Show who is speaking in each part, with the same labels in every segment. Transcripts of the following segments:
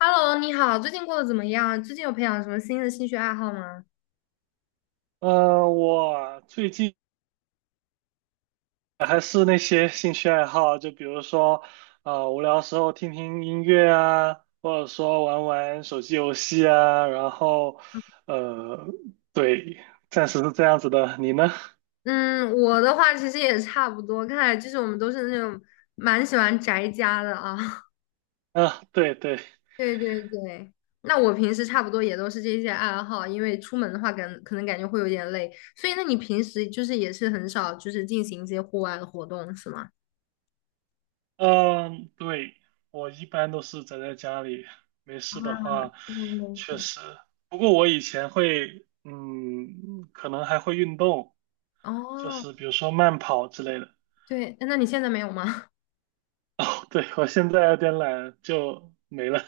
Speaker 1: Hello，你好，最近过得怎么样？最近有培养什么新的兴趣爱好吗？
Speaker 2: 我最近还是那些兴趣爱好，就比如说，无聊时候听听音乐啊，或者说玩玩手机游戏啊，然后，呃，对，暂时是这样子的。你呢？
Speaker 1: 嗯，我的话其实也差不多，看来就是我们都是那种蛮喜欢宅家的啊。
Speaker 2: 啊，对对，
Speaker 1: 对对对，那我平时差不多也都是这些爱好，因为出门的话感，可能感觉会有点累，所以那你平时就是也是很少就是进行一些户外的活动，是吗？
Speaker 2: 嗯，对，我一般都是宅在家里，没
Speaker 1: 啊，
Speaker 2: 事的话，
Speaker 1: 一般都
Speaker 2: 确
Speaker 1: 是。
Speaker 2: 实。不过我以前会，可能还会运动，就
Speaker 1: 哦，
Speaker 2: 是比如说慢跑之类的。
Speaker 1: 对，那你现在没有吗？
Speaker 2: 哦，对，我现在有点懒，就没了。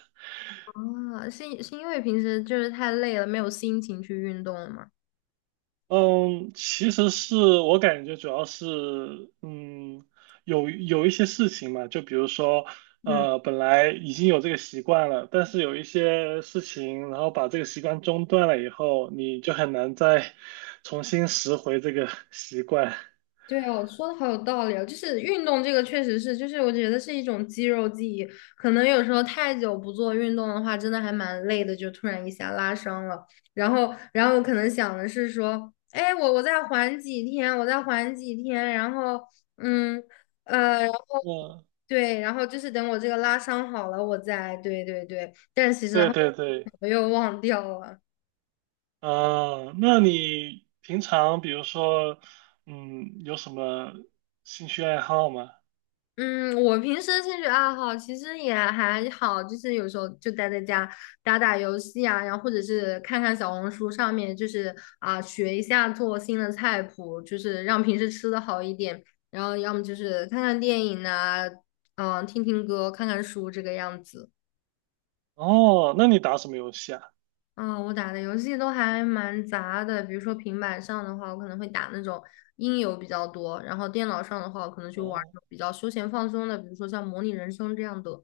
Speaker 1: 哦，是因为平时就是太累了，没有心情去运动了吗？
Speaker 2: 嗯，其实是我感觉主要是，嗯，有一些事情嘛，就比如说，
Speaker 1: 嗯。
Speaker 2: 本来已经有这个习惯了，但是有一些事情，然后把这个习惯中断了以后，你就很难再 重新拾回这个 习惯。
Speaker 1: 对哦，说的好有道理哦，就是运动这个确实是，就是我觉得是一种肌肉记忆，可能有时候太久不做运动的话，真的还蛮累的，就突然一下拉伤了。然后我可能想的是说，哎，我再缓几天，我再缓几天，嗯，然后
Speaker 2: 嗯，
Speaker 1: 对，然后就是等我这个拉伤好了，我再，对对对，但是其实然
Speaker 2: 对
Speaker 1: 后
Speaker 2: 对对，
Speaker 1: 我又忘掉了。
Speaker 2: 啊，那你平常比如说，有什么兴趣爱好吗？
Speaker 1: 嗯，我平时的兴趣爱好其实也还好，就是有时候就待在家打打游戏啊，然后或者是看看小红书上面，就是啊学一下做新的菜谱，就是让平时吃的好一点。然后要么就是看看电影啊，嗯，听听歌，看看书这个样子。
Speaker 2: 哦，那你打什么游戏啊？
Speaker 1: 嗯，我打的游戏都还蛮杂的，比如说平板上的话，我可能会打那种音游比较多，然后电脑上的话，我可能就玩儿
Speaker 2: 哦
Speaker 1: 那种比较休闲放松的，比如说像模拟人生这样的。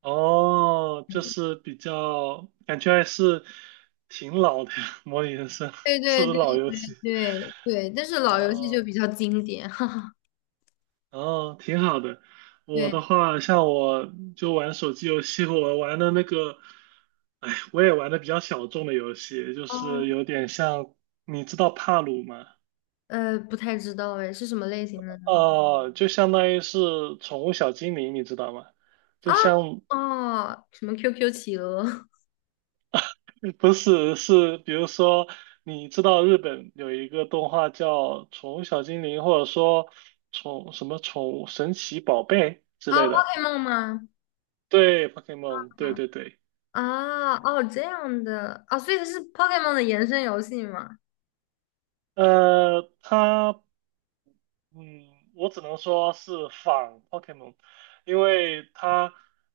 Speaker 2: 哦，就是比较感觉还是挺老的呀，《模拟人生》
Speaker 1: 对
Speaker 2: 是
Speaker 1: 对
Speaker 2: 不是
Speaker 1: 对
Speaker 2: 老游戏？
Speaker 1: 对对，但是老游戏就
Speaker 2: 哦
Speaker 1: 比较经典，哈哈。
Speaker 2: 哦，挺好的。我
Speaker 1: 对，
Speaker 2: 的话，像我就玩手机游戏，我玩的那个，哎，我也玩的比较小众的游戏，就是
Speaker 1: 嗯，
Speaker 2: 有点像，你知道帕鲁吗？
Speaker 1: 不太知道哎，是什么类型的呢？
Speaker 2: 哦，就相当于是宠物小精灵，你知道吗？就
Speaker 1: 啊，
Speaker 2: 像
Speaker 1: 哦，什么 QQ 企鹅
Speaker 2: 不是，是比如说，你知道日本有一个动画叫《宠物小精灵》，或者说宠什么宠物神奇宝贝之
Speaker 1: 啊
Speaker 2: 类的。
Speaker 1: ，Pokemon 吗？
Speaker 2: 对，Pokemon,对对对，
Speaker 1: 啊，哦，这样的啊，所以它是 Pokemon 的延伸游戏吗？
Speaker 2: 它嗯，我只能说是仿 Pokemon,因为它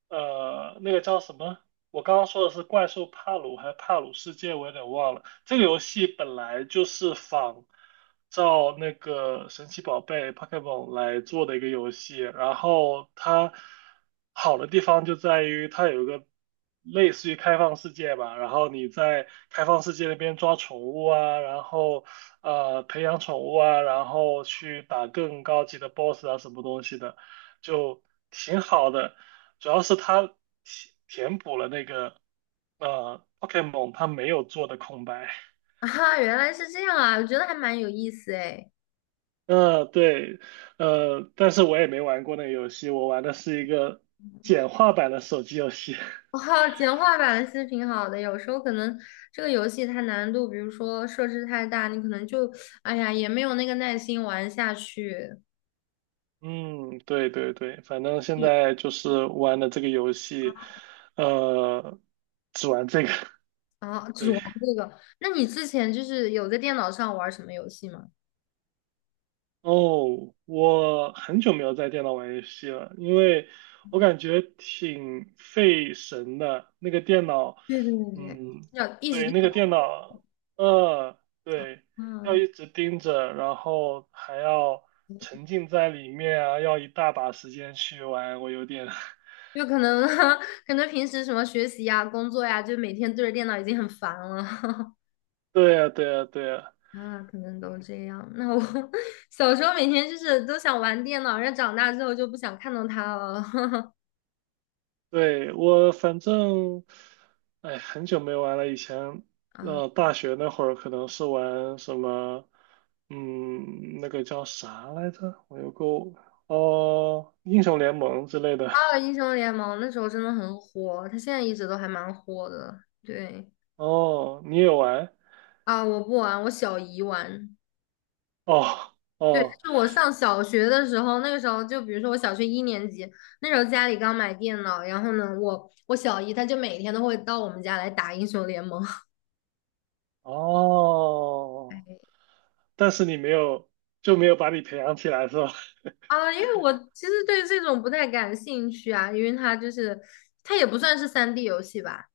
Speaker 2: 那个叫什么？我刚刚说的是怪兽帕鲁还是帕鲁世界，我有点忘了。这个游戏本来就是仿照那个神奇宝贝 Pokemon 来做的一个游戏，然后它好的地方就在于它有一个类似于开放世界吧，然后你在开放世界那边抓宠物啊，然后培养宠物啊，然后去打更高级的 BOSS 啊，什么东西的，就挺好的。主要是它填补了那个Pokemon 它没有做的空白。
Speaker 1: 啊，原来是这样啊，我觉得还蛮有意思哎。
Speaker 2: 对，但是我也没玩过那个游戏，我玩的是一个简化版的手机游戏。
Speaker 1: 哇，简化版其实挺好的，有时候可能这个游戏它难度，比如说设置太大，你可能就，哎呀，也没有那个耐心玩下去。
Speaker 2: 嗯，对对对，反正现在就是玩的这个游戏，呃，只玩这个，
Speaker 1: 啊，只
Speaker 2: 对。
Speaker 1: 玩这个。那你之前就是有在电脑上玩什么游戏吗？
Speaker 2: 哦，我很久没有在电脑玩游戏了，因为我感觉挺费神的。那个电脑，
Speaker 1: 对对对对，
Speaker 2: 嗯，
Speaker 1: 要一直
Speaker 2: 对，
Speaker 1: 电
Speaker 2: 那
Speaker 1: 脑，
Speaker 2: 个电脑，对，要
Speaker 1: 嗯，
Speaker 2: 一直盯着，然后还要沉
Speaker 1: 对
Speaker 2: 浸在里面啊，要一大把时间去玩，我有点，
Speaker 1: 就可能 可能平时什么学习呀、工作呀，就每天对着电脑已经很烦了
Speaker 2: 对呀，对呀，对呀。
Speaker 1: 啊，可能都
Speaker 2: 嗯。
Speaker 1: 这样。那我 小时候每天就是都想玩电脑，但长大之后就不想看到它了
Speaker 2: 对，我反正，哎，很久没玩了。以前，
Speaker 1: 啊。
Speaker 2: 大学那会儿可能是玩什么，那个叫啥来着？我有个，哦，英雄联盟之类的。
Speaker 1: 啊，英雄联盟那时候真的很火，它现在一直都还蛮火的。对
Speaker 2: 哦，你也玩？
Speaker 1: 啊，我不玩，我小姨玩。
Speaker 2: 哦，
Speaker 1: 对，就
Speaker 2: 哦，
Speaker 1: 是我上小学的时候，那个时候就比如说我小学一年级，那时候家里刚买电脑，然后呢，我小姨她就每天都会到我们家来打英雄联盟
Speaker 2: 哦，但是你没有，就没有把你培养起来是吧？
Speaker 1: 啊，因为我其实对这种不太感兴趣啊，因为它就是它也不算是三 d 游戏吧，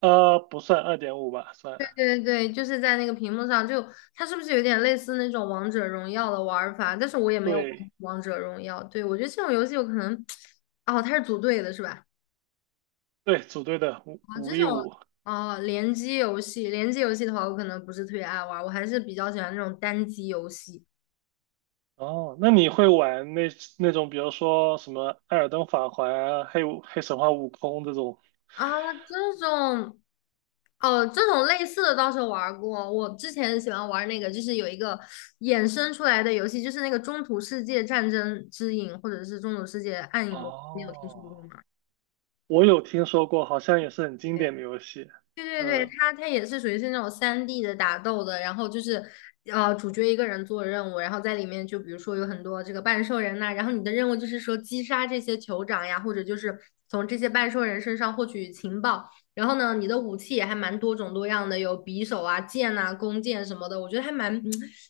Speaker 2: 不算2.5吧，算。
Speaker 1: 对对对，就是在那个屏幕上就它是不是有点类似那种王者荣耀的玩法？但是我也没有玩
Speaker 2: 对，
Speaker 1: 王者荣耀，对，我觉得这种游戏有可能，哦，它是组队的是吧？
Speaker 2: 对，组队的五
Speaker 1: 啊，
Speaker 2: 五
Speaker 1: 这种
Speaker 2: v 五。
Speaker 1: 啊，联机游戏，联机游戏的话，我可能不是特别爱玩儿我还是比较喜欢那种单机游戏
Speaker 2: 哦，那你会玩那那种，比如说什么《艾尔登法环》啊黑神话悟空》这种？
Speaker 1: 啊。这种，哦，这种类似的倒是玩儿过。我之前喜欢玩儿那个，就是有一个衍生出来的游戏，就是那个《中土世界战争之影》，或者是《中土世界暗影魔》，你有听说
Speaker 2: 哦，
Speaker 1: 过吗？
Speaker 2: 我有听说过，好像也是很经典的游戏。
Speaker 1: 对对对，
Speaker 2: 嗯，
Speaker 1: 它也是属于是那种三 d 的打斗的，然后就是主角一个人做任务，然后在里面就比如说有很多这个半兽人呐、然后你的任务就是说击杀这些酋长呀，或者就是从这些半兽人身上获取情报，然后呢你的武器也还蛮多种多样的，有匕首啊、剑呐、弓箭什么的，我觉得还蛮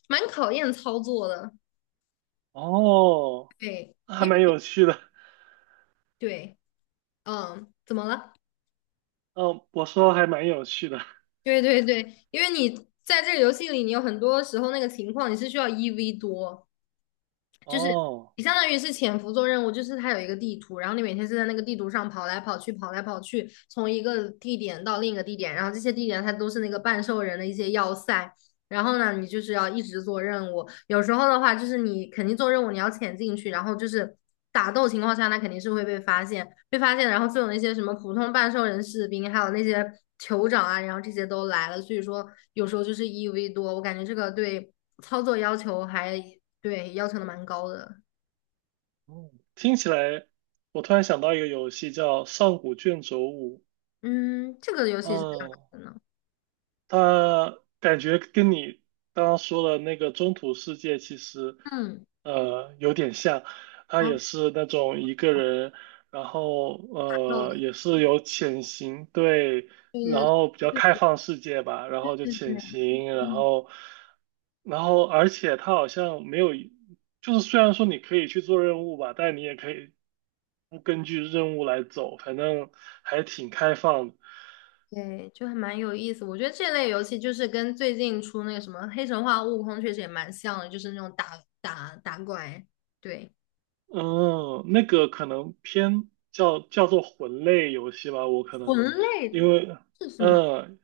Speaker 1: 蛮考验操作的，
Speaker 2: 哦，
Speaker 1: 对，
Speaker 2: 还
Speaker 1: 因
Speaker 2: 蛮
Speaker 1: 为
Speaker 2: 有趣的。
Speaker 1: 对，怎么了？
Speaker 2: 嗯，我说还蛮有趣的。
Speaker 1: 对对对，因为你在这个游戏里，你有很多时候那个情况你是需要一 v 多。就是
Speaker 2: 哦，
Speaker 1: 你相当于是潜伏做任务，就是它有一个地图，然后你每天是在那个地图上跑来跑去，跑来跑去，从一个地点到另一个地点，然后这些地点它都是那个半兽人的一些要塞。然后呢，你就是要一直做任务。有时候的话，就是你肯定做任务，你要潜进去，然后就是打斗情况下，那肯定是会被发现，被发现，然后就有那些什么普通半兽人士兵，还有那些酋长啊，然后这些都来了。所以说，有时候就是一 v 多，我感觉这个对操作要求还对，要求的蛮高的。
Speaker 2: 嗯，听起来，我突然想到一个游戏叫《上古卷轴五》。
Speaker 1: 嗯，这个游戏是干
Speaker 2: 嗯，
Speaker 1: 嘛的呢？
Speaker 2: 他感觉跟你刚刚说的那个中土世界其实，
Speaker 1: 嗯，
Speaker 2: 有点像，他也
Speaker 1: 哦，
Speaker 2: 是那种一个人，然后
Speaker 1: 打斗的，
Speaker 2: 也是有潜行，对，然
Speaker 1: 对
Speaker 2: 后比较
Speaker 1: 对
Speaker 2: 开
Speaker 1: 对
Speaker 2: 放世界吧，然后就
Speaker 1: 对对
Speaker 2: 潜行，然
Speaker 1: 嗯，
Speaker 2: 后，然后而且他好像没有，就是虽然说你可以去做任务吧，但你也可以不根据任务来走，反正还挺开放的
Speaker 1: 对，就还蛮有意思。我觉得这类游戏就是跟最近出那个什么《黑神话：悟空》确实也蛮像的，就是那种打打打怪，对，
Speaker 2: 嗯，那个可能偏叫做魂类游戏吧，我可能
Speaker 1: 魂类
Speaker 2: 因为
Speaker 1: 是什么？
Speaker 2: 嗯，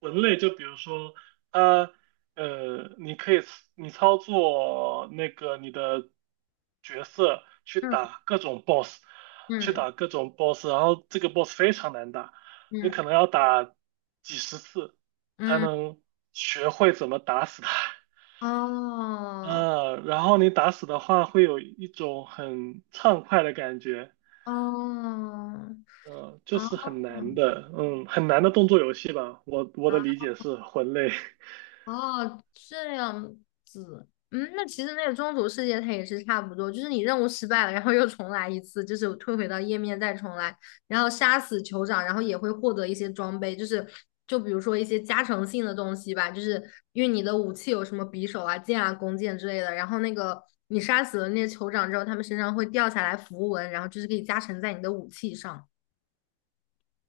Speaker 2: 魂类就比如说啊你可以你操作那个你的角色去
Speaker 1: 嗯
Speaker 2: 打各种 boss,去
Speaker 1: 嗯
Speaker 2: 打各种 boss,然后这个 boss 非常难打，你
Speaker 1: 嗯
Speaker 2: 可能要打几十次才
Speaker 1: 嗯，
Speaker 2: 能学会怎么打死它。
Speaker 1: 哦
Speaker 2: 嗯，然后你打死的话，会有一种很畅快的感觉，
Speaker 1: 哦
Speaker 2: 嗯，就
Speaker 1: 哦
Speaker 2: 是很难
Speaker 1: 哦
Speaker 2: 的，嗯，很难的动作游戏吧。我的理解是魂类，
Speaker 1: 哦，这样子，嗯，那其实那个中途世界它也是差不多，就是你任务失败了，然后又重来一次，就是退回到页面再重来，然后杀死酋长，然后也会获得一些装备，就是就比如说一些加成性的东西吧，就是因为你的武器有什么匕首啊、剑啊、弓箭之类的，然后那个你杀死了那些酋长之后，他们身上会掉下来符文，然后就是可以加成在你的武器上，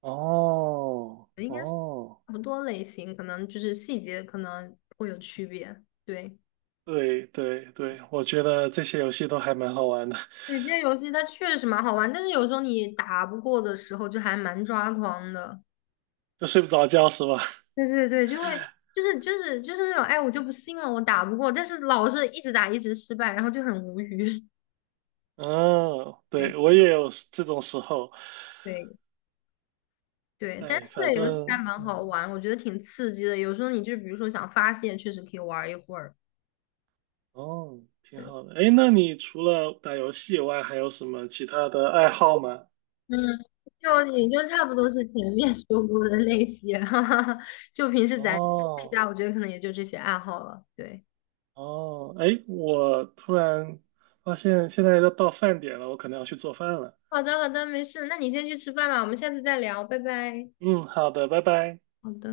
Speaker 2: 哦
Speaker 1: 应该是
Speaker 2: 哦，
Speaker 1: 差不多类型，可能就是细节可能会有区别，对。
Speaker 2: 对对对，我觉得这些游戏都还蛮好玩的，
Speaker 1: 对，这些游戏它确实蛮好玩，但是有时候你打不过的时候就还蛮抓狂的。
Speaker 2: 就睡不着觉是吧？
Speaker 1: 对对对，就会就是那种，哎，我就不信了，我打不过，但是老是一直打一直失败，然后就很无语。
Speaker 2: 嗯，对，
Speaker 1: 对
Speaker 2: 我也有这种时候，
Speaker 1: 对对，但
Speaker 2: 哎，
Speaker 1: 是这
Speaker 2: 反
Speaker 1: 个游戏还
Speaker 2: 正
Speaker 1: 蛮好
Speaker 2: 嗯
Speaker 1: 玩，我觉得挺刺激的。有时候你就比如说想发泄，确实可以玩一会儿。
Speaker 2: 哦，挺
Speaker 1: 对，
Speaker 2: 好的。哎，那你除了打游戏以外，还有什么其他的爱好吗？
Speaker 1: 嗯，就也就差不多是前面说过的那些，哈哈哈。就平时咱在家，
Speaker 2: 哦。
Speaker 1: 我觉得可能也就这些爱好了。对。
Speaker 2: 哦，哎，我突然发现现在要到饭点了，我可能要去做饭了。
Speaker 1: 好的，好的，没事，那你先去吃饭吧，我们下次再聊，拜拜。
Speaker 2: 嗯，好的，拜拜。
Speaker 1: 好的。